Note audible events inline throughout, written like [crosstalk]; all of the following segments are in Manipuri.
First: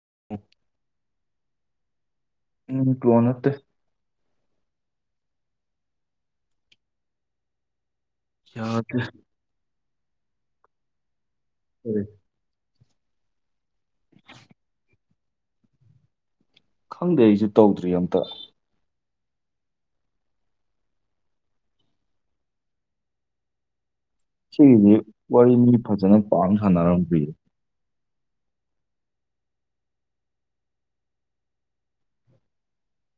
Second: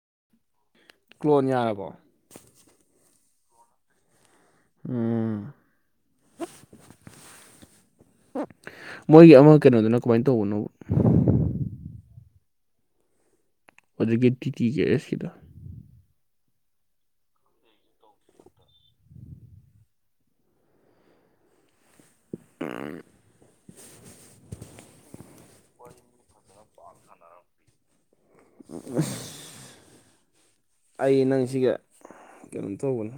[unintelligible] ꯀꯣꯟ ꯌꯥꯔꯕꯣ ꯎꯝ ꯀꯣꯅꯠꯇ ꯎꯝ ꯌꯥꯗ꯭ꯔꯦ ꯃꯣꯏꯒꯤ ꯑꯃ ꯀꯩꯅꯣꯗꯨꯅ ꯀꯃꯥꯏꯅ ꯇꯧꯕꯅꯣ ꯎꯝ ꯍꯧꯛꯀꯤ ꯇꯤ ꯇꯤ ꯀꯦꯔꯁ ꯁꯤꯗ ꯈꯪꯗꯦ ꯑꯩꯁꯨꯦ ꯇꯧꯗ꯭ꯔꯤ ꯑꯝꯇ ꯑ ꯁꯤꯒꯤꯁꯤ ꯋꯥꯔꯤꯅꯤ ꯐꯖꯅ ꯄꯥꯛꯅ ꯁꯥꯟꯅꯔꯝꯗꯌꯦ [unintelligible] ꯑꯩ ꯅꯪꯁꯤꯒ ꯀꯩꯅꯣ ꯇꯧꯕꯅꯤ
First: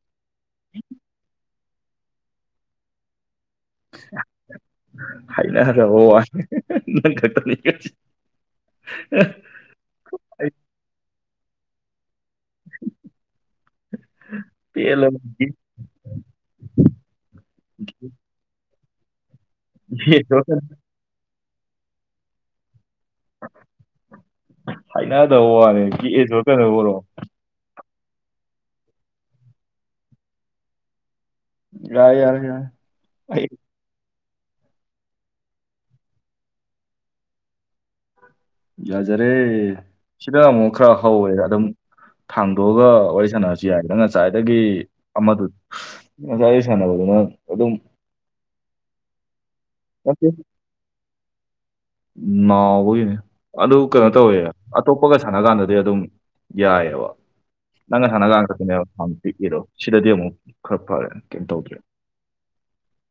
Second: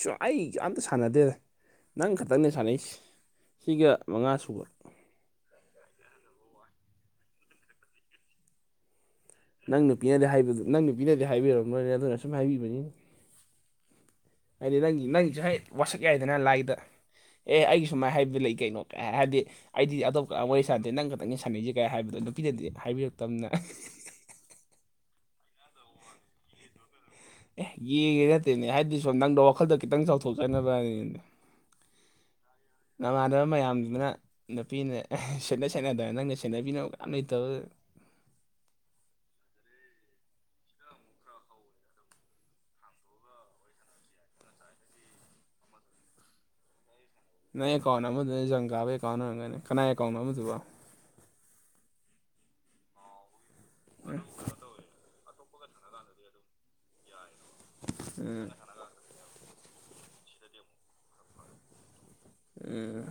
ꯁ ꯑꯩ ꯌꯥꯝꯝꯇ ꯁꯥꯟꯅꯗꯦꯗ ꯅꯪ ꯈꯛꯇꯪꯅꯦ ꯁꯥꯟꯅꯩꯁ ꯁꯤꯒ ꯃꯉꯥ ꯁꯨꯕ ꯍꯥꯏꯅꯔꯦ ꯅꯪ ꯎ ꯅꯪ ꯅꯨꯄꯤꯅꯗꯤ ꯍꯥꯏꯕꯗꯨ ꯅꯪ ꯅꯨꯄꯤꯅꯗꯤ ꯍꯥꯏꯕꯤꯔꯕꯝ ꯅꯣꯏꯅꯦ ꯑꯗꯨꯅ ꯑꯁꯨꯝ ꯍꯥꯏꯕꯤꯕꯅꯤ ꯑꯥꯏ ꯅꯉꯏ ꯄꯦꯜꯂꯕ ꯅꯪꯏꯁ ꯍꯥꯏ ꯒꯦ- ꯋꯥꯁꯛ ꯌꯥꯏꯗꯅ ꯂꯥꯏꯗ ꯑꯦ ꯑꯩꯒꯤ ꯁꯨꯃꯥꯏꯅ ꯍꯥꯏꯕ ꯂꯩ ꯀꯩꯅꯣ ꯀ ꯍꯥꯏꯕꯗꯤ ꯑꯩꯗꯤ ꯑꯇꯣꯞꯄ ꯋꯥꯔꯤ ꯁꯥꯟꯗꯦ ꯅꯪ ꯈꯛꯇꯪꯒꯤ ꯁꯥꯟꯅꯩꯁꯤ ꯀꯥꯏ ꯍꯥꯏꯕꯗꯣ ꯅꯨꯄꯤꯗꯗꯤ ꯍꯥꯏꯕꯤꯔꯛꯇꯕꯅ ꯍꯥꯏꯅꯗꯕ ꯋꯥꯅꯦꯦ ꯀꯤꯑꯁꯨ ꯀꯩꯅꯗꯧꯕ ꯑꯣꯏꯔꯣ ꯑꯦ ꯌꯦꯡꯒꯦ ꯅꯠꯇꯦꯅꯦ ꯍꯥꯏꯗꯤ ꯁꯣ ꯅꯪꯗ ꯋꯥꯈꯜꯗ ꯈꯤꯇꯪ ꯆꯥꯎꯊꯣꯛꯆꯅꯕꯅꯤꯅꯦ ꯌꯥꯔꯦ ꯌꯥꯔꯦ ꯌꯥꯔꯦ ꯅꯃꯥꯟꯅꯕ ꯑꯩ ꯃꯌꯥꯝꯗꯨꯗꯅ ꯅꯨꯄꯤꯅ ꯁꯦꯠꯅ ꯁꯦꯠꯅꯗꯅ ꯅꯪꯒ ꯁꯦꯠꯅꯕꯤꯅ ꯀꯌꯥꯝ ꯂꯩꯇꯕ ꯌꯥꯖꯔꯦ ꯁꯤꯗ ꯑꯃꯨꯛ ꯈꯔ ꯍꯧꯋꯦ ꯑꯗꯨꯝ ꯊꯥꯡꯗꯣꯛꯑꯒ ꯋꯥꯔꯤ ꯁꯥꯟꯅꯔꯁꯨ ꯌꯥꯏꯗꯅ ꯉꯁꯥꯏꯗꯒꯤ ꯑꯃꯗꯨ ꯑ ꯌꯁꯅꯣꯅ ꯅꯪ ꯑꯦꯀꯥꯎꯟ ꯑꯃꯗꯨꯅꯦ ꯖꯪ ꯀꯥꯕ ꯑꯦꯀꯥꯎꯟ ꯑꯣꯏꯔꯝꯒꯅꯤ ꯀꯅꯥꯏ ꯑꯦꯀꯥꯎꯟ ꯅꯠꯇꯦ ꯑꯃꯗꯨꯕꯣ ꯅꯥꯎꯕꯒꯤꯅꯦ ꯑꯗꯨ ꯀꯩꯅꯣ ꯇꯧꯋꯦ ꯑꯇꯣꯞꯄꯒ ꯁꯥꯟꯅ ꯀꯥꯟꯗꯗꯤ ꯑꯗꯨꯝ ꯌꯥꯏꯑ ꯅꯪ ꯍꯅꯒꯥꯥꯡ ꯀꯛꯇꯅꯦꯕ ꯄꯤꯕꯤꯔꯣ ꯁꯤꯗꯗꯤ ꯑꯃꯨꯛ ꯈꯔ ꯐꯔꯦ ꯀꯩꯝ ꯇꯧꯗ꯭ꯔꯦ ꯑꯦ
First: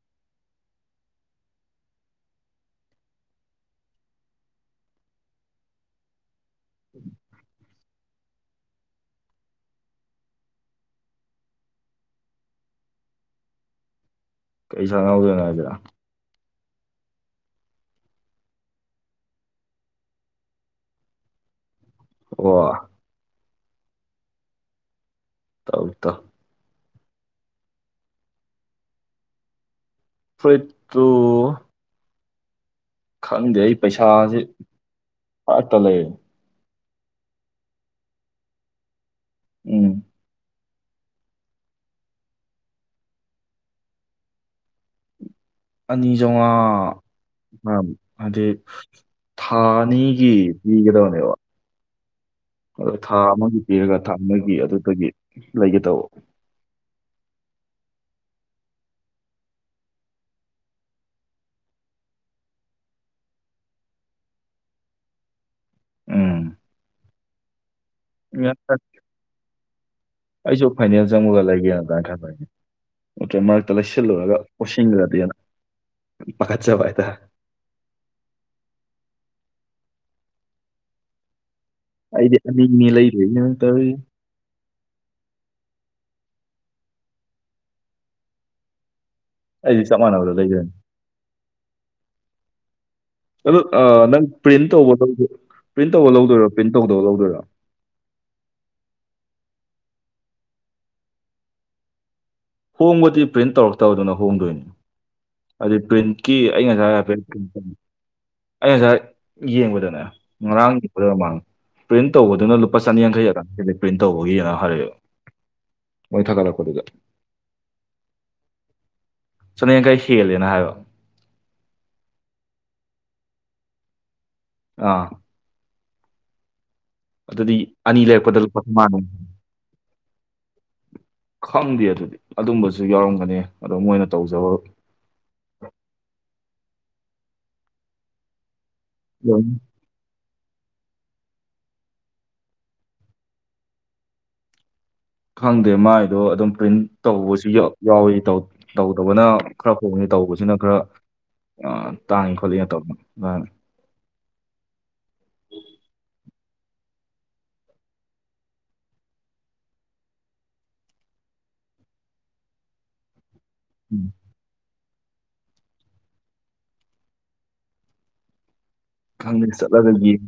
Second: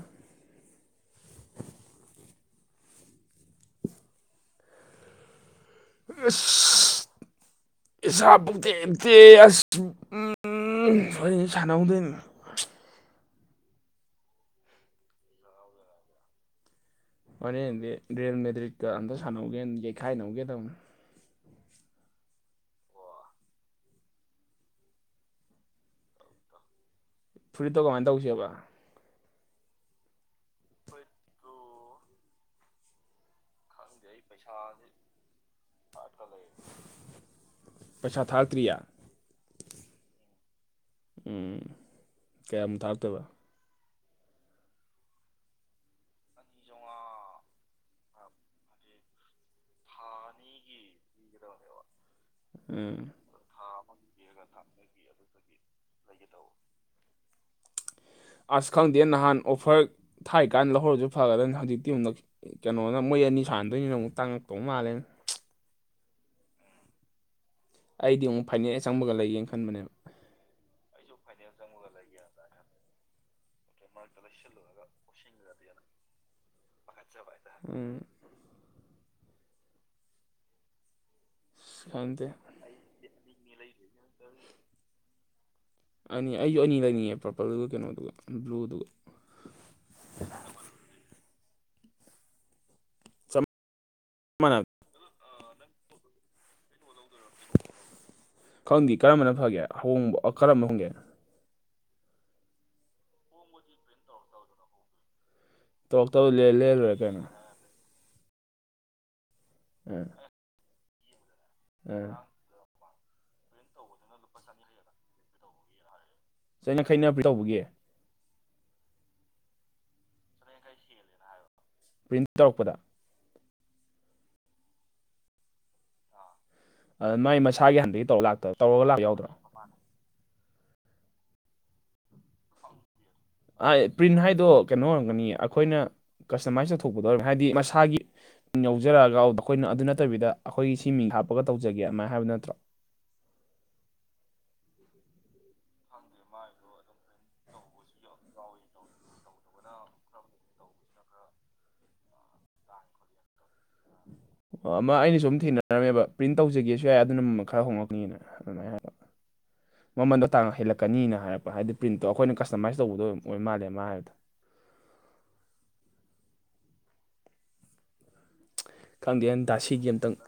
[unintelligible] [unintelligible] ꯏꯁꯥ ꯄꯣꯛꯛꯇꯦ ꯏꯇꯦ ꯑꯁ ꯎ ꯁ ꯁꯥꯟꯅꯍꯧꯗꯣꯏꯅꯤ ꯀꯩ ꯁ ꯉꯎꯗꯅ ꯍꯥꯏꯁꯤꯔ ꯍꯣꯔꯦꯟꯗꯤ ꯒ꯭ꯔꯔꯤꯦꯟ ꯃꯦꯗ꯭ꯔꯤꯠꯀ ꯑꯝꯇ ꯁꯥꯟꯅꯧꯒꯦ ꯌꯩꯈꯥꯏꯅꯧꯒꯦ ꯇꯧꯅꯤ ꯋꯥ ꯇꯧꯛꯇ ꯐꯨꯔꯤꯠꯇꯣ ꯀꯃꯥꯏ ꯇꯧꯁꯦꯕ ꯐ꯭ꯔꯤꯠꯇꯨ ꯈꯪꯗꯦ ꯑꯩ ꯄꯩꯁꯥꯁꯦ ꯐꯠꯇ ꯂꯩꯔꯦ ꯄꯩꯁꯥ ꯊꯥꯔꯇ꯭ꯔꯤꯌꯥ ꯎꯝ ꯎꯝ ꯀꯌꯥꯝ ꯊꯥꯛꯇ‍ꯣꯏꯕ ꯑꯅꯤ ꯆꯥꯎꯉꯥ [unintelligible] ꯍꯥꯏꯗꯤ ꯊꯥ ꯑꯅꯤꯒꯤ ꯄꯤꯒꯗꯕꯅꯦꯕ ꯑꯗꯣ ꯎꯝ ꯊꯥ ꯑꯃꯒꯤ ꯄꯤꯔꯒ ꯊꯥ ꯑꯃꯒꯤ ꯑꯗꯨꯗꯒꯤ ꯂꯩꯒꯦ ꯇꯧꯕ ꯑꯁ ꯈꯪꯗꯦ ꯅꯍꯥꯟ ꯑꯣꯐꯔ ꯊꯥꯏ ꯀꯥꯟꯗ ꯂꯧꯍꯧꯔꯁꯨ ꯐꯒꯗꯅꯤ ꯍꯧꯖꯤꯛꯇꯤ ꯃꯨꯛ ꯀꯩꯅꯣꯅ ꯃꯣꯏ ꯑꯅꯤ ꯁꯥꯟꯅꯗꯣꯏꯅꯤꯅ ꯑꯃꯨꯛ ꯇꯥꯡꯉꯛꯇꯧ ꯃꯥꯜꯂꯦꯟ ꯎꯝ ꯑꯩꯗꯤ ꯑꯃꯨꯛ ꯐꯥꯏꯅ‌ꯦ ꯍ‌ꯦꯛ ꯆꯪꯕꯒ ꯂꯩꯒꯦꯅ ꯈꯟꯕꯅꯦꯕ ꯑꯩꯖꯨ ꯐꯥꯏꯅꯦꯜ ꯆꯪꯕꯒ ꯂꯩꯒꯦꯅ ꯑꯗꯥꯏꯟ ꯈꯟꯕꯅꯦ [unintelligible] ꯂꯩꯁꯤꯜꯂꯨꯔꯒ ꯑꯣꯁꯤꯟꯈ꯭ꯔꯗꯤꯅ ꯄꯥꯈꯠꯆꯕ ꯍꯥꯏꯇꯥꯔꯦ ꯎꯝ ꯈꯪꯗꯦ ꯑꯩꯗꯤ ꯑꯅꯤꯅꯤ ꯂꯩꯔꯨꯏ [unintelligible] ꯇꯧꯋꯤ ꯑꯅꯤ ꯑꯩꯁꯨ ꯑꯅꯤ ꯂꯩꯅꯤꯡꯉꯦ ꯄꯔꯄꯜꯗꯨꯒ ꯀꯩꯅꯣꯗꯨꯒ ꯕ꯭ꯂꯨꯗꯨꯒ ꯑꯩꯗꯤ ꯆꯞ ꯃꯥꯟꯅꯕꯗ ꯂꯩꯒꯅꯤ ꯆꯞ ꯑꯗ‌ꯣ ꯅꯪ ꯄ꯭ꯔꯤꯟ ꯃꯥꯟꯅꯕ ꯇꯧꯕ ꯂꯧꯗꯣꯏ [unintelligible] ꯄ꯭ꯔꯤꯟ ꯇꯧꯕ ꯂꯧꯗꯣꯏꯔꯣ ꯄ꯭ꯔꯤꯟ ꯇꯧꯗꯕ ꯂꯧꯗꯣꯏꯔꯣ ꯈꯪꯗꯦ ꯀꯔꯝꯕꯅ ꯐꯒꯦ ꯑꯍꯣꯡꯕ ꯀꯔꯝꯕ ꯍꯣꯡꯒꯦ ꯍꯣꯡꯕꯗꯤ ꯄ꯭ꯔꯤꯟ ꯇꯧꯔꯛꯇꯕꯗꯨꯅ ꯍꯣꯡꯗꯣꯏꯅꯤ ꯑꯗꯨ ꯇꯧꯔꯛꯇꯕ ꯄ꯭ꯔꯤꯟꯀꯤ ꯂꯩꯔ ꯑꯩ ꯂꯩꯔ ꯉꯁꯥꯏ ꯂꯣꯏꯔꯦ ꯍꯥꯏꯐ‌ꯦꯠ ꯀꯩꯅꯣ [inaudible] ꯑꯩ ꯉꯁꯥꯏ ꯌꯦꯡꯕꯗꯅꯦ ꯎꯝ ꯉꯔꯥꯡ [unintelligible] ꯑꯣꯏꯔ ꯃꯥꯜꯂ‌ꯦ ꯄ꯭ꯔꯤꯟ ꯎꯝ ꯇꯧꯕꯗꯨꯅ ꯂꯨꯄꯥ ꯆꯅꯤ ꯌꯥꯡꯈꯩ ꯑꯗꯥꯏ ꯍꯦꯜꯂ‌ꯦ ꯄ꯭ꯔꯤꯟ ꯇꯧꯕꯒꯤꯅ ꯍꯥꯏꯔꯛꯑ‌ꯦꯕ ꯃꯣꯏ ꯊꯥꯒꯠꯂꯛꯄꯗꯨꯗ ꯆꯩꯅꯈꯩꯅ ꯄ꯭ꯔꯤꯟ ꯇꯧꯕꯒꯤ ꯆꯅꯤꯌꯥꯡꯈꯩ ꯍꯦꯜꯂꯦꯅ ꯍꯥꯏꯕ ꯄ꯭ꯔꯤꯟ ꯇꯧꯔꯛꯄꯗ ꯑꯥ ꯑ, ꯃꯥꯏ ꯑꯗꯨꯗꯤ ꯃꯁꯥꯒꯤ ꯑꯅꯤ ꯍꯥꯟꯅꯗꯒꯤ ꯇꯧꯔ ꯂꯩꯔꯛꯄꯗ ꯂꯥꯛꯇꯕ ꯂꯨꯄꯥ ꯇꯧꯔꯒ ꯂꯥꯛꯄ ꯆꯧꯉꯥꯅ‌ꯦ ꯌꯥꯎꯗ꯭ꯔꯣ ꯈꯪꯗꯦ ꯑꯗꯨꯗꯤ ꯑꯗꯨꯝꯕꯖ ꯖꯨ ꯌꯥꯎꯔꯝꯒꯅꯤ ꯑꯥ ꯑꯗꯣ ꯃꯣꯏꯅ ꯄ꯭ꯔꯤꯟ ꯍꯥꯏꯗꯣ ꯇꯧꯖꯕ ꯀꯩꯅꯣ ꯑꯣꯏꯔꯝꯒꯅꯤ ꯑꯩꯈꯣꯏꯅ ꯀꯁꯇꯃꯥꯏꯁ ꯇꯧꯊꯣꯛꯄꯗꯣ ꯑꯣꯏꯔꯝ ꯍꯥꯏꯗꯤ ꯃꯁꯥꯒꯤ ꯌꯧꯖꯔꯛꯑꯒꯗ ꯑꯗꯨꯝ ꯑꯩꯈꯣꯏꯅ ꯑꯗꯨ ꯅꯠꯇꯕꯤꯗ ꯑꯩꯈꯣꯏꯒꯤ ꯁꯤ ꯃꯤꯡ ꯍꯥꯞꯄꯒ ꯇꯧꯖꯒꯦ ꯑꯃꯥꯏꯅ ꯍꯥꯏꯕ ꯅꯠꯇ꯭ꯔꯣ ꯈꯪꯗꯦ ꯃꯥꯏꯗꯣ ꯑꯗꯨꯝ ꯄ꯭ꯔꯤꯟ ꯇꯧꯕꯁꯨ ꯌꯥꯎ ꯌꯥꯎꯋꯤ ꯇꯧ ꯇꯧꯗꯕꯅ ꯈꯔ ꯍꯣꯡꯉꯤ ꯇꯧꯕꯁꯤꯅ ꯈꯔ ꯑꯥ ꯇꯥꯡꯏ ꯈꯣꯠꯂꯤ ꯇꯧꯅ‌ꯦ ꯑꯗꯥꯏꯅ ꯑꯣ ꯑꯃ ꯑꯩꯅꯁꯨ ꯑꯝ ꯊꯦꯡꯅꯔꯝꯃꯦꯕ ꯄ꯭ꯔꯤꯟ ꯇꯧꯖꯒꯦꯁꯨ ꯌꯥꯏ ꯑꯗꯨꯅ ꯃꯃꯜ ꯈꯔ ꯍꯣꯡꯉꯛꯅꯤꯅ ꯑꯗꯨꯃꯥꯏꯅ ꯍꯥꯏꯕ ꯃꯃꯜꯗꯣ ꯇꯥꯡ ꯍꯦꯜꯂꯛꯀꯅꯤꯅ ꯍꯥꯏꯔꯛꯄ ꯍꯥꯏꯗꯤ ꯄ꯭ꯔꯤꯟꯇꯣ ꯑꯩꯈꯣꯏꯅ ꯀꯁꯇꯃꯥꯏꯁ ꯇꯧꯕꯗꯣ ꯑꯣꯏ ꯃꯥꯜꯂꯦ ꯃꯥ ꯎꯝ ꯍꯥꯏꯗꯣ ꯈꯪꯗꯦ ꯈꯪꯗꯦꯅ ꯗꯥꯁꯤꯒꯤ ꯆꯠꯂꯒ ꯑꯝꯇꯪ ꯌꯦꯡ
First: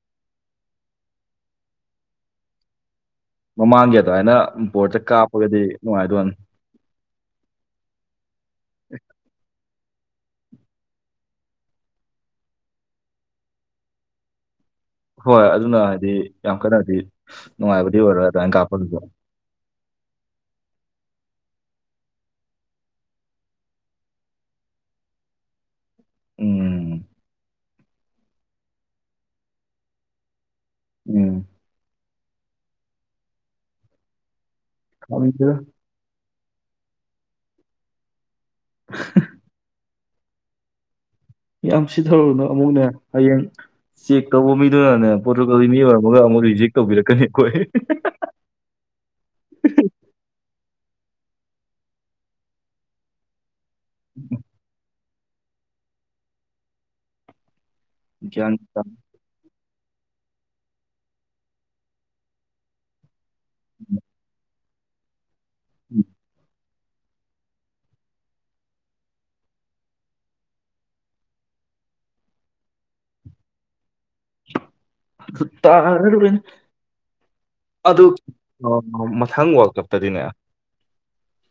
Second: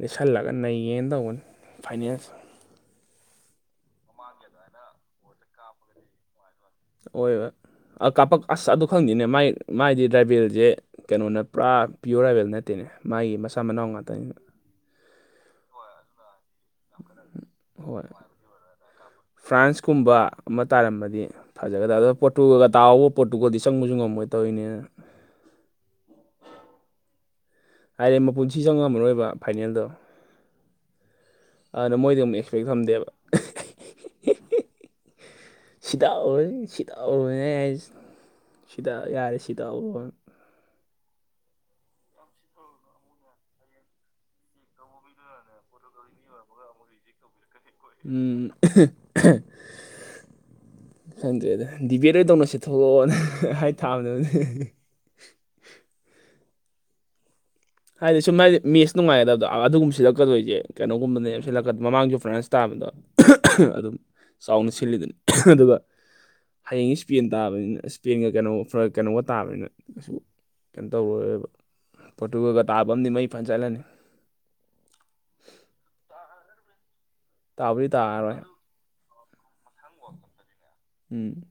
ꯂꯩꯁꯜꯂꯒ ꯅꯩꯒ‌ꯦꯅ ꯇꯧꯕꯟ ꯐꯥꯏꯅ‌ꯦꯜꯁ‌ꯦ ꯃꯃꯥꯡꯒꯤ ꯑꯗꯥꯏꯅ ꯕꯣꯔ꯭ꯗꯇ ꯀꯥꯞꯄꯒꯗꯤ ꯅꯨꯡꯉꯥꯏꯗꯣꯅꯤ ꯑꯋ‌ꯣꯏꯕ ꯑꯥ ꯀꯥꯄꯛ ꯑꯁ ꯑꯗꯨ ꯈꯪꯗ‌ꯦꯅꯦ ꯃꯥꯏ ꯃꯥꯥꯏꯗꯤ ꯔꯥꯏꯕꯦꯜꯖ‌ꯦ ꯀꯩꯅꯣꯅ‌ꯦ ꯄꯨꯔꯥ ꯄꯤꯌꯣꯔ ꯔꯥꯏꯕꯦꯜ ꯅꯠꯇꯦꯅꯦ ꯃꯥꯒꯤ ꯃꯆꯥ ꯃꯅꯥꯎ ꯉꯥꯛꯇꯅꯤ ꯍꯣꯏ ꯑꯗꯨꯅ ꯍꯥꯏꯗꯤ ꯌꯥꯝ ꯀꯟꯅꯗꯤ ꯅꯨꯡꯉꯥꯏꯕꯗꯤ ꯍꯣꯏ ꯑꯣꯏꯔꯣꯏ ꯑꯗꯨꯃꯥꯏꯅ ꯀꯥꯞꯄ [unintelligible] ꯐ꯭ꯔꯥꯟꯁꯀꯨꯝꯕ ꯑꯃ ꯇꯥꯔꯝꯃꯗꯤ ꯐꯖꯒꯗꯕ ꯑꯗꯨ ꯄꯣꯔꯇꯨꯒ‌ꯣꯜꯒ ꯇꯥꯎꯑꯣꯕ ꯄꯣꯔꯇꯨꯒꯜꯗꯤ ꯆꯪꯕꯁꯨ ꯉꯝꯃꯣꯏ ꯇꯧꯔꯤꯅꯦꯅ ꯎꯝ ꯍꯥꯏꯗ‌ꯦ ꯃꯄꯨꯟꯁꯤ ꯆꯪꯉꯝꯃꯔ‌ꯣꯏꯕ ꯐꯥꯏꯅꯦꯜꯗꯣ ꯎꯝ ꯑꯗꯨꯅ ꯃꯣꯏꯗꯤ ꯑꯃꯨꯛ ꯑꯦꯛꯁꯄꯦꯛ ꯊꯝꯗꯦꯕ [inaudible] ꯁꯤꯗꯥꯎꯔ‌ꯦ ꯁꯤꯗꯥꯎꯔ‌ꯦ ꯑꯩ ꯍꯥꯏꯁ ꯁꯤꯗ ꯌꯥꯔꯦ ꯁꯤꯗꯥꯎꯔꯨꯅ ꯌꯥꯝ ꯁꯤꯊꯔꯨꯅ‌ꯣ ꯑꯃꯨꯛꯅꯦ ꯍꯌꯦꯡ ꯆꯦꯛ ꯇꯧꯕ ꯃꯤꯗꯨꯅꯅꯦ ꯄꯣꯔꯇꯨꯒꯜꯒꯤ ꯃꯤ ꯑꯣꯏꯔꯝꯃꯒ ꯑꯃꯨꯛ ꯔꯤꯖꯦꯛ ꯇꯧꯕꯤꯔꯛꯀꯅꯤ ꯑꯩꯈꯣꯏ ꯎꯝ [unintelligible] ꯈꯪꯗ꯭ꯔꯦꯗ ꯗꯤꯕꯦꯠ ꯑꯣꯏ ꯇꯧꯅꯁꯦ ꯊꯣꯛꯂꯛꯑꯣꯅ ꯍꯥꯏ ꯇꯥꯝꯅꯦ ꯍꯥꯏꯗꯤ ꯁꯨꯝ ꯒ꯭ꯌꯥꯟ ꯃꯥꯒꯤꯗꯤ ꯃꯦꯁ ꯅꯨꯡꯉꯥꯏꯒꯗꯕꯗ ꯑꯗꯨꯒꯨꯝꯕꯁꯤꯗ ꯆꯛꯀꯗꯣꯏꯁꯦ ꯀꯩꯅꯣꯒꯨꯝꯕꯅꯦꯁꯤꯜꯂꯛꯀ ꯃꯃꯥꯡꯒꯤ ꯐ꯭ꯔꯦꯟꯁ ꯇꯥꯕꯗꯣ ꯑꯗꯨꯝ ꯆꯥꯎꯅ ꯁꯤꯜꯂꯤꯗꯨꯅꯤ ꯑꯗꯨꯒ ꯍꯌꯦꯡ ꯏꯁ꯭ꯄꯦꯟ ꯇꯥꯕꯅꯤꯅ ꯏꯁ꯭ꯄꯦꯟꯒ ꯀꯩꯅꯣ ꯀꯩꯅꯣꯒ ꯇꯥꯕꯅꯤꯅ ꯀꯩꯁꯨ ꯀꯩꯅꯣ ꯇꯧꯔꯔꯣꯏꯕ ꯇꯨꯒꯥꯜꯒ ꯇꯥꯕꯝꯅꯤ ꯃꯩ ꯐꯅ ꯆꯥꯠꯂꯅꯤ [unintelligible] ꯇꯥꯕꯨꯗꯤ ꯑꯣ ꯇꯥꯔꯔꯣꯏ ꯃꯊꯪ ꯋꯥꯔꯜ ꯀꯞꯇꯗꯤꯅꯦ ꯎꯝ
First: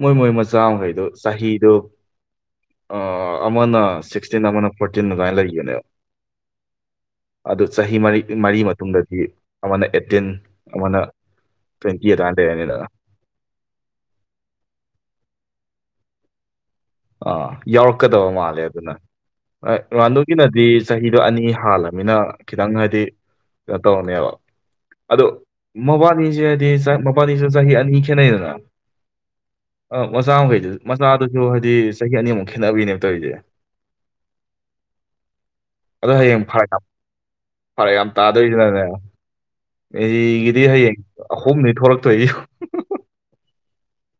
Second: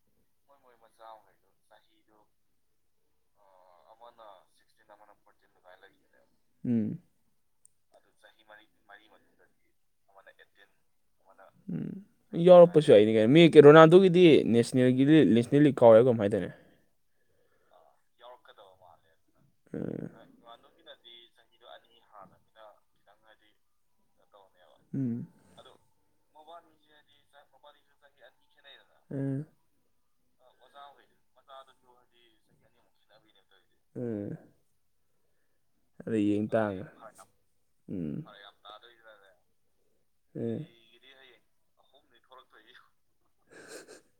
ꯃꯣꯏ ꯃꯣꯏ ꯃꯆꯥꯃꯈꯩꯗꯨ ꯆꯍꯤꯗꯣ ꯑꯃꯅ ꯁꯤꯛꯁꯇꯤꯟ ꯑꯃꯅ ꯐꯣꯔꯇꯤꯟ ꯑꯗꯨꯃꯥꯏꯅ ꯂꯩꯈꯤꯕꯅꯦꯕ ꯎꯝ ꯑꯗꯨ ꯆꯍꯤ ꯃꯔꯤ ꯃꯔꯤ ꯃꯇꯨꯡꯗꯗꯤ ꯑꯃꯅ ꯑꯦꯠꯇꯤꯟ ꯑꯃꯅ ꯎꯝ ꯇ꯭ꯋꯦꯟꯇꯤ ꯑꯗꯨꯃꯥꯏꯅ ꯂꯩꯔꯅꯤꯗꯅ ꯌꯥꯎꯔꯛꯄꯁꯨ ꯑꯩꯅꯤ ꯀꯩꯅꯣ ꯃꯤ ꯔꯣꯅꯥꯜꯗꯣꯒꯤꯗꯤ ꯅꯦꯁꯅꯦꯜꯒꯤꯗꯤ ꯅꯦꯁꯅꯦꯜ ꯂꯤꯛ ꯀꯥꯎꯋꯦ ꯀꯃꯥꯏ ꯍꯥꯏꯅꯗꯣꯏꯅꯦ ꯑꯥ ꯌꯥꯎꯔꯛꯀꯗꯕ ꯃꯥꯜꯂꯦ ꯑꯗꯨꯅ ꯎꯝ ꯔꯥꯟꯗꯨꯒꯤꯅꯗꯤ ꯆꯍꯤ ꯑꯗꯨ ꯑꯅꯤ ꯍꯥꯜꯂꯃꯤꯅ ꯈꯤꯇꯪ ꯍꯥꯏꯗꯤ ꯀꯩꯅꯣ ꯇꯧꯔꯅꯦꯕ ꯎꯝ ꯑꯗꯣ ꯃꯕꯥꯅꯤꯁꯦ ꯍꯥꯏꯗꯤ ꯃꯕꯥꯅꯤꯁꯨ ꯆꯍꯤ ꯑꯅꯤ ꯈꯦꯠꯅꯩꯗꯅ ꯎꯝ ꯑ ꯃꯆꯥ ꯃꯈꯩꯗꯨ ꯃꯆꯥꯗꯨꯁꯨ ꯍꯥꯏꯗꯤ ꯆꯍꯤ ꯑꯅꯤꯃꯨꯛ ꯈꯦꯠꯅꯕꯤꯅꯦꯕ ꯇꯧꯔꯤꯁꯦ ꯎꯝ ꯑꯗꯣ ꯑꯗ ꯍꯌꯦꯡ ꯌꯦꯡ ꯐꯔꯛ ꯌꯥꯝ ꯇꯥꯕꯅꯦ ꯐꯔꯛ ꯌꯥꯝ ꯎꯝ ꯇꯥꯗꯣꯏꯁꯤꯅꯅꯦ ꯎꯝ ꯃꯦꯁꯤꯒꯤꯗꯤ ꯍꯌꯦꯡ ꯑꯍꯨꯝꯅꯤ ꯊꯣꯛꯂꯛꯇꯣꯏ [inaudible]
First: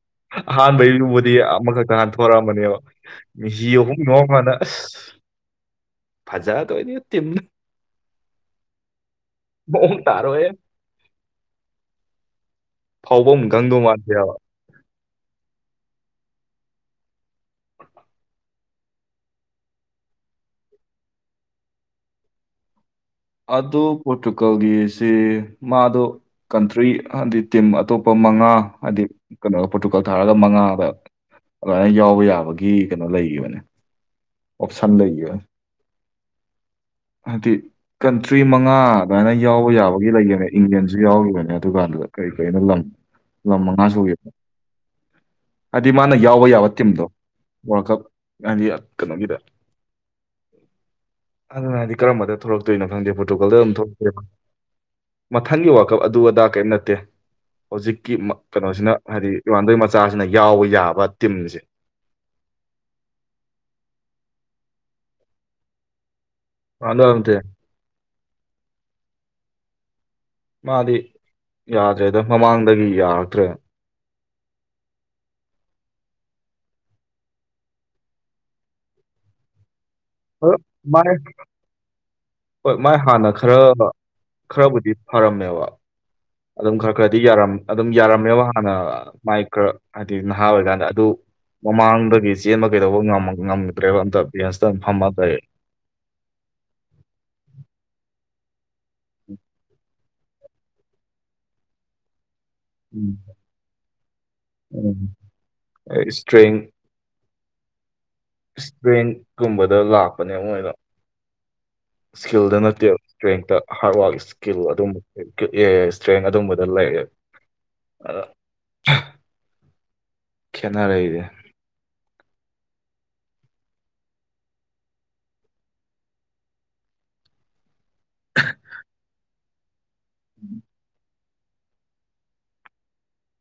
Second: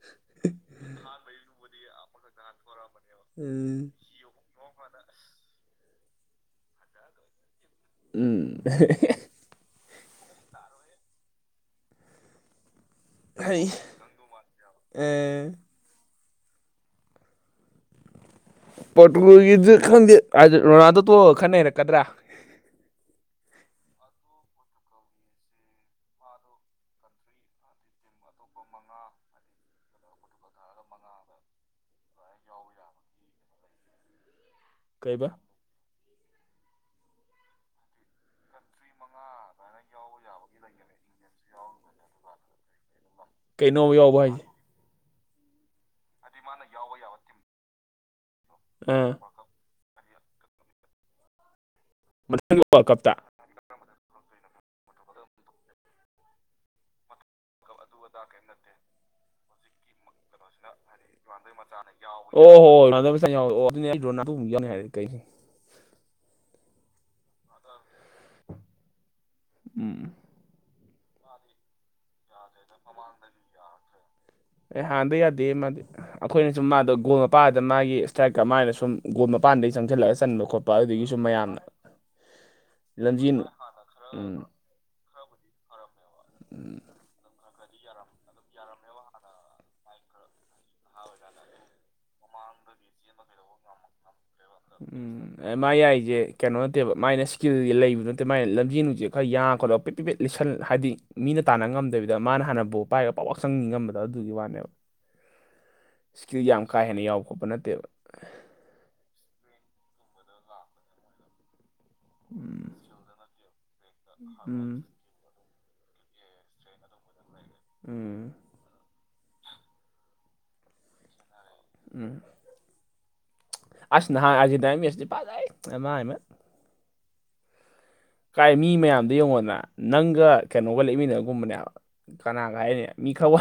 ꯑꯍꯥꯟꯕꯩ ꯕꯨꯗꯤ ꯑꯃꯈꯛꯇ ꯍꯟꯊꯣꯔꯛꯑꯝꯕꯅꯦꯕ ꯃꯤꯁꯤ ꯎꯝ ꯑꯍꯨꯝ ꯌꯧꯔꯀꯥꯟꯗ ꯥꯑꯁ ꯐꯖꯗꯣꯏꯅꯤ ꯇꯤꯝꯗꫭ ꯎꯝ ꯃꯑꯣꯡ ꯇꯔꯣꯏ ꯍꯦ ꯐꯥꯎꯕꯝ ꯈꯪꯗꯧ ꯃꯥꯟꯗꯦ ꯍꯥꯏꯕ ꯑꯦ ꯄꯣꯔꯇꯨꯒꯜꯒꯤꯗꯨ ꯈꯪꯗꯦ ꯍꯥꯏꯗꯤ ꯔꯣꯅꯥꯜꯗꯣ ꯇꯣꯛꯑꯒ ꯈꯔ ꯅꯩꯔꯛꯀꯗ꯭ꯔꯥ ꯑꯗꯣ ꯄꯣꯔꯇꯨꯒꯜꯒꯤꯁꯤ ꯃꯥꯗꯣ ꯀꯟꯇ꯭ꯔꯤ ꯍꯥꯏꯗꯤ ꯇꯤꯝ ꯑꯇꯣꯞꯄ ꯃꯉꯥ ꯍꯥꯏꯗꯤ ꯀꯩꯅꯣ ꯄꯣꯔꯇꯨꯒꯥꯜ ꯊꯥꯔꯒ ꯃꯉꯥꯗ ꯑꯗꯨꯃꯥꯏꯅ ꯌꯥꯎꯕ ꯌꯥꯕꯒꯤ ꯀꯩꯅꯣ ꯂꯩꯈꯤꯕꯅꯦ ꯑꯣꯞꯁꯟ ꯀꯩꯕ ꯂꯩꯈꯤꯕꯅꯦ ꯍꯥꯏꯕꯗꯤ ꯀꯟꯇ꯭ꯔꯤ ꯃꯉꯥ ꯑꯗꯨꯃꯥꯏꯅ ꯌꯥꯎꯕ ꯌꯥꯕꯒꯤ ꯂꯩꯒꯅꯦ ꯏꯪꯂꯦꯟꯁꯨ ꯌꯥꯎꯔꯤꯕꯅꯦ ꯑꯗꯨ ꯀꯥꯟꯗꯨꯗ ꯀꯔꯤ ꯀꯔꯤꯅꯣ ꯂꯝ [inaudible] ꯂꯝ ꯃꯉꯥ ꯌꯥꯎꯕ ꯁꯨꯋꯦꯕ ꯍꯥꯏꯁꯦ ꯍꯥꯏꯗꯤ ꯃꯥꯅ ꯌꯥꯎꯕ ꯌꯥꯕ ꯇꯤꯝꯗꯣ ꯋꯥꯔꯜ ꯀꯞ ꯍꯥꯏꯗꯤ ꯑ ꯀꯩꯅꯣꯒꯤꯗ ꯑꯗꯨꯅ ꯍꯥꯏ ꯀꯔꯝꯕꯗ ꯃꯊꯪꯒꯤ ꯋꯥꯔꯜ ꯊꯣꯛꯂꯛꯇꯣꯏꯣ ꯀꯞꯇ ꯈꯪꯗꯦ ꯄꫭꫪꯇꯨ ꯒꯜꯗꯩ ꯑꯗꯨꯝ [unintelligible] ꯃꯊꯪꯒꯤ ꯋꯥꯀꯞ ꯑꯗꯨ ꯑꯗꯥ ꯀꯔꯤꯝ ꯅꯠꯇꯦ ꯍꯧꯖꯤꯛꯀꯤ ꯃ ꯀꯩꯅꯣꯁꯤꯅ ꯍꯥꯏꯗꯤ ꯏꯃꯥꯟꯗꯣꯏ ꯃꯆꯥꯁꯤꯅ ꯌꯥꯎꯕ ꯌꯥꯕ ꯇꯤꯝꯁꯦ ꯑꯣ ꯍꯣ ꯔꯣꯅꯥꯜꯗꯣꯒꯤ ꯃꯆꯥꯅ ꯌꯥꯎꯕ ꯑꯣ ꯑꯗꯨꯅꯦ ꯑꯩ ꯔꯣꯅꯥꯜꯗꯣ ꯃꯨꯛ ꯌꯥꯎꯅꯦ ꯍꯥꯏꯔꯦ ꯀꯩꯅꯣꯁꯤ ꯔꫭꯅꯥꯜꯗꫭ ꯍꯥꯏꯕ ꯅꯠꯇꯦ ꯎꯝ ꯃꯥꯗꯤ ꯌꯥꯗ꯭ꯔꯦꯗ ꯃꯃꯥꯡꯗꯒꯤ ꯌꯥꯔꯛꯇ꯭ꯔꯦ ꯑꯦ ꯍꯥꯟꯗꯩ ꯌꯥꯗꯦ ꯃꯥꯗꯤ ꯑꯩꯈꯣꯏꯅ ꯁꯨꯝ ꯃꯥꯗꯣ ꯒꯣꯜ ꯃꯄꯥꯜꯗ ꯃꯥꯒꯤ ꯏꯁꯇ꯭ꯔꯥꯏꯛꯀ ꯃꯥꯥꯏꯅ ꯁꯨꯝ ꯒꯣꯜ ꯃꯄꯥꯟꯗꯩ ꯆꯪꯁꯤꯜꯂꯛꯑꯁ ꯍ ꯃꯥꯏ ꯍꯣꯏ ꯃꯥꯏ ꯍꯥꯟꯅ ꯂꯝꯖꯦꯟ ꯈꯔ ꯎꯝ ꯈꯔꯕꯨꯗꯤ ꯐꯔꯝꯃꯦꯕ ꯑꯗꯨꯝ ꯈꯔ ꯈꯔꯗꯤ ꯌꯥꯔꯝ ꯑꯗꯨꯝ ꯌꯥꯔꯝꯃꯦꯕ ꯍꯥꯟꯅ ꯃꯥꯏ ꯈꯔ ꯍꯥꯏꯗꯤ ꯅꯍꯥ ꯑꯣꯏꯀꯥꯟꯗ ꯑꯗꯨ ꯃꯃꯥꯡꯗꯒꯤ ꯆꯦꯟꯕ ꯀꯩꯗꯧꯕ ꯉꯝꯃ ꯉꯝꯗ꯭ꯔꯦꯕ ꯑꯝꯇ [unintelligible] ꯑꯦꯝ ꯃꯥꯏ ꯌꯥꯏꯖꯦ ꯀꯩꯅꯣ ꯅꯠꯇꯦꯕ ꯃꯥꯏꯅ ꯏꯁ꯭ꯀꯤꯜ ꯂꯩꯕ ꯅꯠꯇꯦ ꯃꯥꯏꯅ ꯂꯝꯖꯦꯟ ꯅꯨꯡꯖꯦ ꯈꯔ ꯌꯥꯡ ꯈꯣꯂꯣ ꯄꯤꯠ ꯄꯤꯄꯤꯠ ꯂꯤꯁꯜ ꯍꯥꯏꯗꯤ ꯃꯤꯅ ꯇꯥꯟꯅ ꯉꯝꯗꯕꯤꯗ ꯃꯥꯅ ꯍꯥꯟꯅ ꯕꯣ ꯄꯥꯏꯔꯒ ꯎꯝ ꯄꯥꯎꯋꯥꯛ ꯆꯪꯅꯤꯡꯉꯝꯕꯗꯣ ꯑꯗꯨꯒꯤ ꯋꯥꯅꯦꯕ ꯎꯝ ꯏꯁꯀꯤꯜ ꯏꯁꯇ꯭ꯔꯦꯡ ꯌꯥꯝ ꯀꯥꯏ ꯍꯦꯟꯅ ꯌꯥꯎ ꯈꯣꯠꯄ ꯅꯠꯇꯦꯕ ꯏꯁꯇ꯭ꯔꯦꯟ ꯀꯨꯝꯕꯗ ꯂꯥꯛꯄꯅꯦ ꯃꯣꯏꯗꯣ ꯏꯁꯀꯤꯜꯗ ꯎꯝ ꯅꯠꯇꯦꯕ ꯏꯁꯇ꯭ꯔꯦꯡꯇ ꯍꯥꯔꯗ ꯋꯥꯔꯛ ꯏꯁꯀꯤꯜ ꯎꯝ ꯑꯗꯨꯝꯕ ꯑꯦ ꯏꯁꯇ꯭ꯔꯦꯡ ꯑꯗꯨꯝꯕꯗ ꯂꯩꯌꯦ ꯎꯝ ꯈꯦꯠꯅꯔꯛꯏꯗꯦ ꯎꯝ ꯑꯁ ꯅꯍꯥꯟ ꯑꯔꯖꯦꯟꯗꯥꯏ ꯃꯦꯁꯗꯤ ꯐꯖꯩ ꯅꯃꯥꯏ ꯃꯠ ꯀꯥꯏ ꯃꯤ ꯃꯌꯥꯝꯗꯣ ꯌꯦꯡꯉꯣꯗꯅ ꯅꯪꯒ ꯀꯩꯅꯣꯒ ꯂꯦꯞꯃꯤꯟꯅꯒꯨꯝꯕꯅꯦꯕ ꯀꯅꯥꯒ ꯍꯥꯏꯅꯤ ꯃꯤ ꯈ ꯋꯥ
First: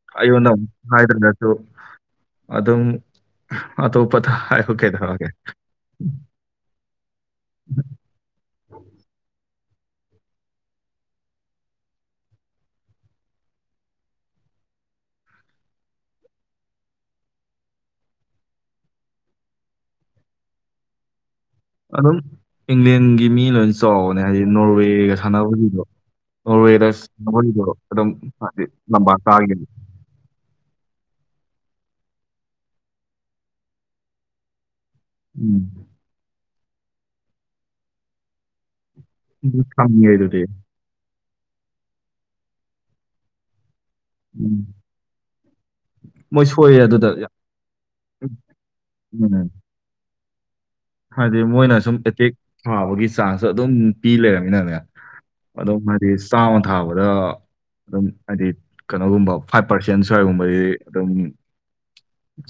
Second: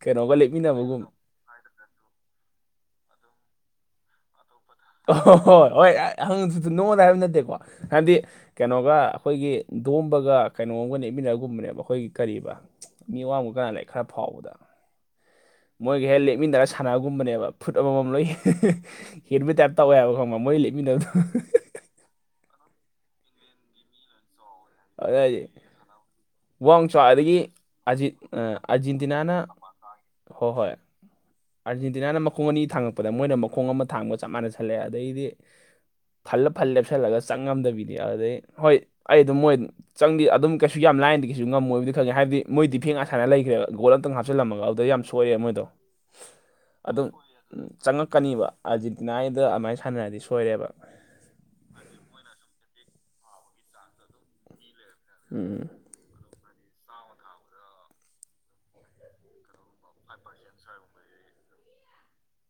ꯀꯩꯅꯣꯒ ꯑꯩꯉꯣꯟꯗ ꯑꯃꯨꯛ ꯂꯦꯞꯃꯤꯟꯅꯕꯒꯨꯝ ꯍꯥꯏꯗ꯭ꯔꯒꯁꯨ ꯑꯗꯨꯝ ꯑꯇꯣꯞꯄꯗ ꯍꯥꯏꯌꯣ ꯑꯣ ꯍꯣ ꯍꯣ ꯍꯣꯏ ꯑꯍꯪꯁꯨꯁꯨ ꯅꯣꯡꯉꯣꯟꯗ ꯍꯥꯏꯕ ꯅꯠꯇꯦꯀꯣ ꯍꯥꯏꯕꯗꯤ ꯀꯩꯅꯣꯒ ꯑꯩꯈꯣꯏꯒꯤ ꯗꯣꯝꯕꯒ ꯀꯩꯅꯣꯝꯒ ꯅꯦꯛꯃꯤꯟꯅꯒꯨꯝꯕꯅꯦꯕ ꯑꯩꯈꯣꯏꯒꯤ ꯀꯔꯤꯕ ꯃꯤ ꯋꯥꯡꯕ ꯀꯥꯟꯅ ꯂꯩ ꯈꯔ ꯐꯥꯎꯕꯗ ꯃꯣꯏꯒ ꯍꯦꯛ ꯂꯦꯞꯃꯤꯟꯅꯔ ꯁꯥꯟꯅꯕꯒꯨꯝꯕꯅꯦꯕ ꯐꯨꯠ ꯑꯃꯃꯝ ꯂꯣꯏ ꯍꯦ ꯍꯦꯟꯕ ꯇꯥꯏꯞ ꯇꯧꯋꯦ ꯍꯥꯏꯕ ꯈꯪꯕ ꯃꯣꯏ ꯂꯦꯞꯃꯤꯟꯅꯗꯣ ꯑꯗꯨꯝ ꯏꯪꯂꯦꯟꯒꯤ ꯃꯤ ꯂꯣꯏ ꯆꯥꯎꯕꯅꯦ ꯍꯥꯏꯗꯤ ꯅꯣꯔꯋꯦꯒ ꯑꯗꯨ ꯍꯥꯏꯁꯦ ꯁꯥꯟꯅꯕꯒꯤꯗꯣ ꯋꯥꯡ ꯅꯣꯔꯋꯦꯗ ꯆꯥꯎ ꯁꯁ ꯑꯗꯒꯤ ꯅꯣꯍꯣꯔꯤꯗꯣ ꯑꯗꯨꯝ ꯍꯥꯏꯗꯤ ꯂꯝꯕ ꯆꯥꯒꯤ ꯍꯣ ꯍꯣꯏ ꯑꯥꯔꯖꯦꯟꯇꯤꯅꯥꯅ ꯃꯈꯣꯡ ꯑꯅꯤ ꯊꯥꯡꯉꯛꯄꯗ ꯃꯣꯏꯅ ꯃꯈꯣꯡ ꯑꯃ ꯊꯥꯡꯕꯒ ꯆꯞ ꯃꯅꯖ ꯊꯜꯂꯛꯑꯦ ꯑꯗꯩꯗꯤ ꯎꯝ ꯐꯜꯂ ꯐꯜ ꯂꯦꯞꯁꯜꯂꯒ ꯆꯪꯉꯝꯗꯕꯤꯗꯤ ꯑꯗꯩ ꯍꯣꯏ ꯑꯩ ꯑꯗꯨ ꯃꯣꯏ ꯈꯪꯉꯦ ꯆꯪꯗꯤ ꯑꯗꯨꯗꯤ ꯑꯗꯨꯝ ꯀꯩꯁꯨ ꯌꯥꯝ ꯂꯥꯏꯟꯗꯤ ꯀꯩ ꯉꯝꯣꯏꯕꯗꯤ ꯈꯪꯦ ꯍꯥꯏꯗꯤꯣꯏꯗꯤ ꯐꯦꯡ ꯑꯥ ꯂꯩꯈꯦ ꯣꯜ ꯑꯃꯇꯪ ꯍꯥꯞꯦ ꯎꯝ ꯍꯥꯞꯆꯜꯂꯝꯃꯒ ꯑꯗꯨꯗ ꯌꯥꯝ ꯁꯣꯏꯑꯦ ꯃꯣꯏꯗꯣ ꯃꯣꯏ ꯁꯣꯏꯌꯦ ꯑꯗꯨꯝ ꯑꯗꯨꯗ ꯌꯥꯝ ꯆꯪꯉꯛꯀꯅꯤꯕ ꯑꯥꯔꯖꯦꯟꯇꯤꯅꯥꯗ ꯎꯝ ꯑꯗꯨꯃꯥꯏꯅ ꯁꯥꯟꯅꯔꯗꯤ ꯁꯣꯏꯔꯦꯕ ꯍꯥꯏꯗꯤ ꯃꯣꯏꯅ ꯁꯨꯝ ꯑꯦꯇꯦꯛ ꯊꯥꯕꯒꯤ ꯆꯥꯟꯁꯁꯨ ꯑꯗꯨꯝ ꯄꯤ ꯂꯩꯔꯅꯤꯅꯅꯦ ꯎꯝ ꯑꯗꯨꯝ ꯆꯥꯃ ꯊꯥꯕꯗ ꯑꯗꯨꯝ ꯍꯥꯏꯗꯤ ꯀꯩꯅꯣꯒꯨꯝꯕ ꯐꯥꯏꯚ ꯄꯥꯔꯁꯦꯟ ꯁ꯭ꯋꯥꯏꯒꯨꯝꯕꯗꯤ ꯑꯗꯨꯝ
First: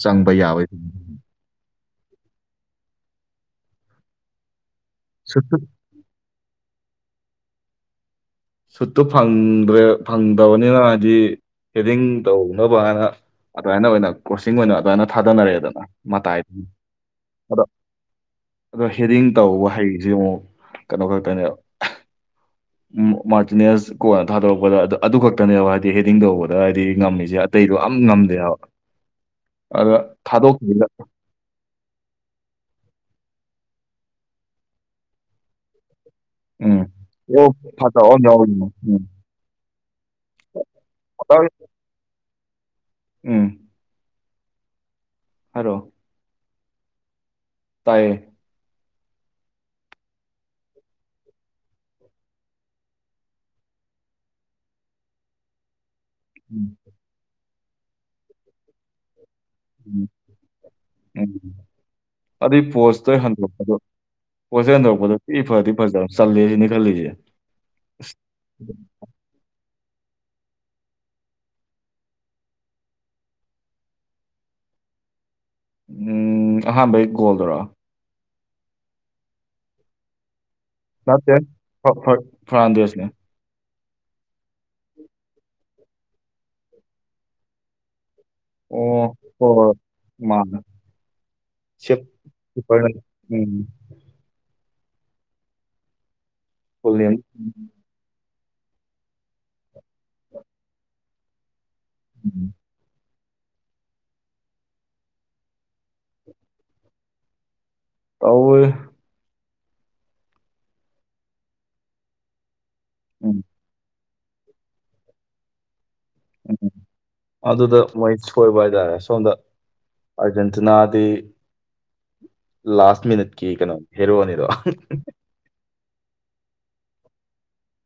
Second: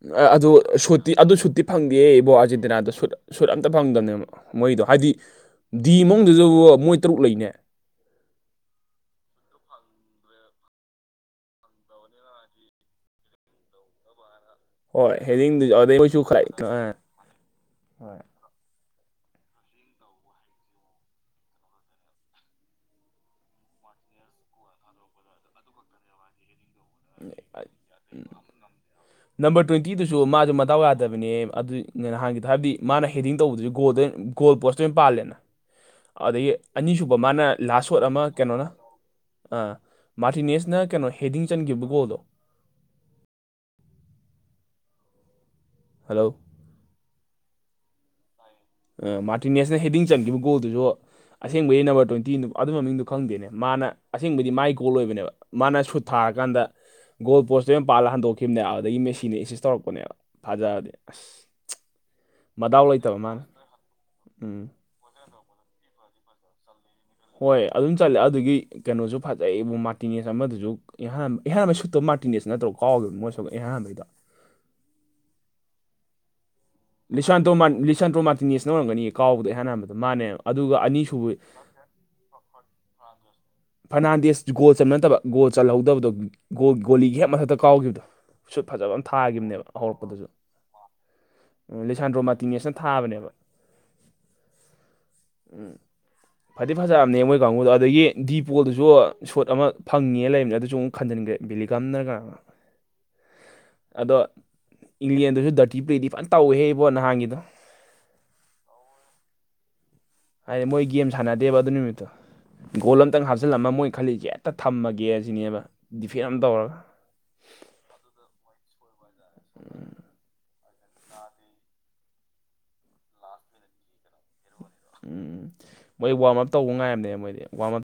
ꯆꯪꯕ ꯑꯗꯨ ꯌꯥꯕꯩ ꯁꯨꯇꯤ ꯑꯗꯨ ꯁꯨꯠꯇꯤ ꯐꯪꯗꯦꯌꯦ ꯏꯕꯣ ꯑꯥꯔꯖꯦꯟꯇꯤꯅꯥꯗ ꯁꯨꯠ ꯁꯨꯠ ꯑꯝꯇ ꯐꯪꯗꯝꯕꯅꯦꯕ ꯃꯣꯏꯗꯣ ꯍꯥꯏꯗꯤ ꯁꯇꯨ ꯗꯤ ꯃꯅꯨꯡꯗꯨꯗꯕꯨ ꯃꯣꯏ ꯇꯔꯨꯛ ꯂꯩꯅꯦ ꯁꯨꯠꯇꯨ ꯐꯪꯗ꯭ꯔꯦ ꯐꯪꯗꯕꯅꯤꯅ ꯍꯥꯏꯗꯤ ꯍꯦꯗꯤꯡ ꯇꯧꯅꯕꯅ ꯑꯗꯨꯃꯥꯏꯅ ꯑꯣꯏꯅ ꯀ꯭ꯔꯣꯁꯤꯡ ꯑꯣꯏꯅ ꯑꯗꯨꯃꯥꯏꯅ ꯍꯣꯏ ꯍꯦꯗꯤꯡꯗꯨ ꯊꯥꯗꯅꯔꯛꯑꯦꯗꯅ ꯑꯗꯩ ꯃꯣꯏꯁꯨ ꯈꯔ ꯃꯇꯥꯏꯗ ꯑꯗꯣ ꯑꯗꯣ ꯍꯦꯗꯤꯡ ꯇꯧꯕ ꯍꯩꯁꯦ ꯑꯃꯨꯛ ꯀꯩꯅꯣ ꯈꯛꯇꯅꯦꯕ ꯃꯣ ꯃꯥꯔꯇꯤꯅꯦꯁ ꯀꯣꯅ ꯊꯥꯗꯣꯔꯛꯄꯗ ꯑꯗ ꯑꯗꯨ ꯈꯛꯇꯅꯦꯕ ꯍꯥꯏꯗꯤ ꯍꯦꯗꯤꯡ ꯇꯧꯕꯗ ꯍꯥꯏꯗꯤ ꯉꯝꯃꯤꯁꯦ ꯑꯇꯩꯗꯣ ꯑꯝ ꯉꯝꯗꯦ ꯍꯥꯏꯕ ꯅꯝꯕꯔ ꯑꯗ ꯇ꯭ꯋꯦꯟꯇꯤꯗꯨꯁꯨ ꯃꯥꯁꯨ ꯃꯗꯥꯎ ꯊꯥꯗꯣꯛꯈꯤꯕꯗ ꯌꯥꯗꯕꯅꯦ ꯑꯗꯨ ꯅꯍꯥꯟꯒꯤꯗ ꯍꯥꯏꯕꯗꯤ ꯃꯥꯅ ꯍꯦꯗꯤꯡ ꯇꯧꯕꯗꯨꯖꯨ ꯒꯣꯜꯗ ꯒꯣꯜ ꯄꯣꯁꯇꯣꯏ ꯑꯣꯏꯅ ꯄꯥꯜꯂꯦꯅ ꯑꯗꯩꯒꯤ ꯎꯝ ꯑꯅꯤꯁꯨꯕ ꯃꯥꯅ ꯑꯣ ꯂꯥꯁ ꯁꯣꯠ ꯐꯠꯇꯕ ꯑꯃ ꯀꯩꯅꯣꯅ ꯌꯥꯎꯔꯤꯅꯦ ꯎꯝ ꯑ ꯃꯥꯔꯇꯤꯅꯦꯁꯅ ꯀꯩꯅꯣ ꯍꯦꯗꯤꯡ ꯐꯠꯇꯕ- ꯆꯟꯒꯤꯕ ꯒꯣꯜꯗꯣ ꯎꯝ ꯍꯂꯣ ꯍꯜꯂꯣ ꯇꯥꯏꯌꯦ ꯃꯥꯔꯇꯤꯅꯦꯁꯅ ꯍꯦꯗꯤꯡ ꯆꯪꯈꯤꯕ ꯒꯣꯜꯗꯨꯁꯨ ꯑꯁꯦꯡꯕꯗꯤ ꯅꯝꯕꯔ ꯇ꯭ꯋꯦꯟꯇꯤ ꯑꯗꯨꯝꯕ ꯃꯃꯤꯡꯗꯣ ꯈꯪꯗꯦꯅꯦ ꯃꯥꯅ ꯑꯁꯦꯡꯕꯗꯤ ꯃꯥꯏ ꯀꯣꯜ ꯑꯣꯏꯕꯅꯦꯕ ꯃꯥꯅ ꯁꯨꯠ ꯊꯥꯔꯀꯥꯟꯗ ꯎꯝ ꯒꯣꯜ ꯄꯣꯁꯇꯣ ꯌꯥꯝ ꯄꯥꯜꯂ ꯍꯟꯗꯣꯛꯈꯤꯕꯅꯦꯕ ꯑꯗꯨꯗꯒꯤ ꯃꯦꯁꯤꯟꯅ ꯎꯝ ꯇꯧꯔꯛꯄꯅꯦꯕ ꯐꯥꯖꯔꯗꯤ ꯑꯁ ꯎꯝ ꯃꯗꯥꯎ ꯂꯩꯇꯕ ꯃꯥꯅ ꯎꯝ ꯄꯣꯠꯁꯤ ꯍꯟꯗꯔꯛꯄꯗꯗꯤ ꯐꯗꯤ ꯐꯖꯕ ꯆꯜꯂꯦ ꯁꯤꯅꯤ ꯈꯜꯂꯤꯁꯦ ꯍꯣꯏ ꯑꯗꯨꯝ ꯑꯁ ꯆꯠꯂꯦ ꯑꯗꯨꯒꯤ ꯀꯩꯅꯣꯁꯨ ꯐꯖꯩꯕꯨ ꯃꯥꯔꯇꯤꯅꯦꯁ ꯑꯃꯗꯨꯁꯨ ꯏꯍꯥꯟꯥꯟꯕ ꯏꯍꯥꯟꯥꯟꯕꯩ ꯁꯨꯠꯇꯣ ꯃꯥꯔꯇꯤꯅꯦꯁ ꯅꯠꯇ꯭ꯔ ꯀꯥꯎꯈꯤꯕ ꯃꯣꯏꯁꯨ ꯏꯍꯥꯟꯥꯟꯕꯗꯣ ꯎꯝ ꯑꯍꯥꯟꯕꯩ ꯂꯤꯁꯥꯟꯇ꯭ꯔꯣ ꯒꯣꯜꯗꯨꯔꯣ ꯂꯤꯁꯥꯟꯇ꯭ꯔꯣ ꯃꯥꯇꯤꯅꯤꯁꯅ ꯑꯣꯏꯔꯝꯒꯅꯤ ꯀꯥꯎꯕꯗ ꯏꯍꯥꯟ ꯍꯥꯟꯕꯗ ꯃꯥꯅꯦ ꯑꯗꯨꯒ ꯑꯅꯤꯁꯨꯕ ꯐꯔꯥꯟꯗꯁꯅꯦ ꯐꯔꯅꯥꯟꯗꯦꯁ ꯒꯣꯜ ꯆꯟ ꯅꯠꯇꯕ ꯒꯣꯜꯍꯧꯗꯕꯗꯣ ꯒꯣꯜ ꯒꯣꯂꯤꯒꯤ ꯍꯦꯛ ꯃꯊꯛꯇ ꯀꯥꯎꯈꯤꯕꯗꯨꯣ ꯁꯨꯠ ꯐꯖꯕ ꯑꯃ ꯑꯣ ꯍꯣꯏ ꯊꯥꯈꯤꯕꯅꯦꯕ ꯍꯣꯏ ꯍꯧꯔꯛꯄꯗꯁꯨ ꯃꯥꯅꯦ ꯁꯦꯞ ꯂꯩꯁꯥꯟꯗ꯭ꯔꯣ ꯃꯇꯤꯉꯦꯁꯅ ꯀꯤꯄꯔꯅꯦ. ꯊꯥꯕꯅꯦꯕ ꯎꯝ ꯎꯝ ꯐꯗꯤ ꯐꯨꯜ ꯅꯦꯝ ꯐꯖꯝꯅꯦ ꯃꯣꯏ ꯀꯥꯡꯕꯨꯨꯗꯣ ꯑꯗꯨꯗꯒꯤ ꯗꯤꯄꯣꯜꯗꯨꯁꯨ ꯁꯣꯠ ꯑꯃ ꯐꯪꯉꯉꯦ ꯂꯩꯔꯕꯅꯦ ꯑꯗꯨꯁꯨ ꯑꯃꯨꯛ ꯈꯟꯖꯤꯟꯈ꯭ꯔꯦ ꯕꯦꯂꯤ ꯀꯝꯅꯔꯒ ꯑꯗꯣ ꯏꯪꯂꯦꯟꯗꯁꯨ ꯗꯔꯇꯤ ꯄ꯭ꯂꯦꯗꯤ ꯐꯖꯅ ꯇꯧꯏꯦꯍꯦ ꯏꯕꯣ ꯅꯍꯥꯟꯒꯤꯗꯣ ꯑꯥꯎ ꯍꯥꯏꯗꯤ ꯃꯣꯏ ꯒꯦꯝ ꯁꯥꯟꯅꯗꯦꯕ ꯑꯗꯨ ꯅꯨꯃꯤꯠꯇꯣ ꯒꯣꯜ ꯑꯃꯇꯪ ꯎꯝ ꯍꯥꯞꯆꯤꯜꯂꯝꯃ ꯃꯣꯏ ꯈꯜꯂꯤꯁꯦ ꯍꯦꯛꯇ ꯊꯝꯃꯒꯦ ꯑꯁꯤꯅꯦꯕ ꯗꯤꯐꯦꯟ ꯑꯃ ꯎꯝ ꯇꯧꯔꯒ ꯑꯗꯨꯗ ꯃꯣꯏ ꯁꯣꯏꯕ ꯍꯥꯏꯇꯥꯔꯦ ꯁꯣꯝꯗ ꯑꯔꯖꯦꯟꯇꯤꯅꯥꯗꯤ ꯂꯥꯁ ꯃꯤꯅꯠꯀꯤ ꯀꯩꯅꯣ ꯍꯦꯔꯣꯅꯤꯗꯣ ꯎꯝ ꯎꯝ ꯃꯣꯏ ꯋꯥꯔꯝ ꯑꯞ ꯇꯧꯕ ꯉꯥꯏꯝꯅꯦ ꯃꯣꯏꯗꯤ ꯋꯥꯔꯝ ꯑꯞ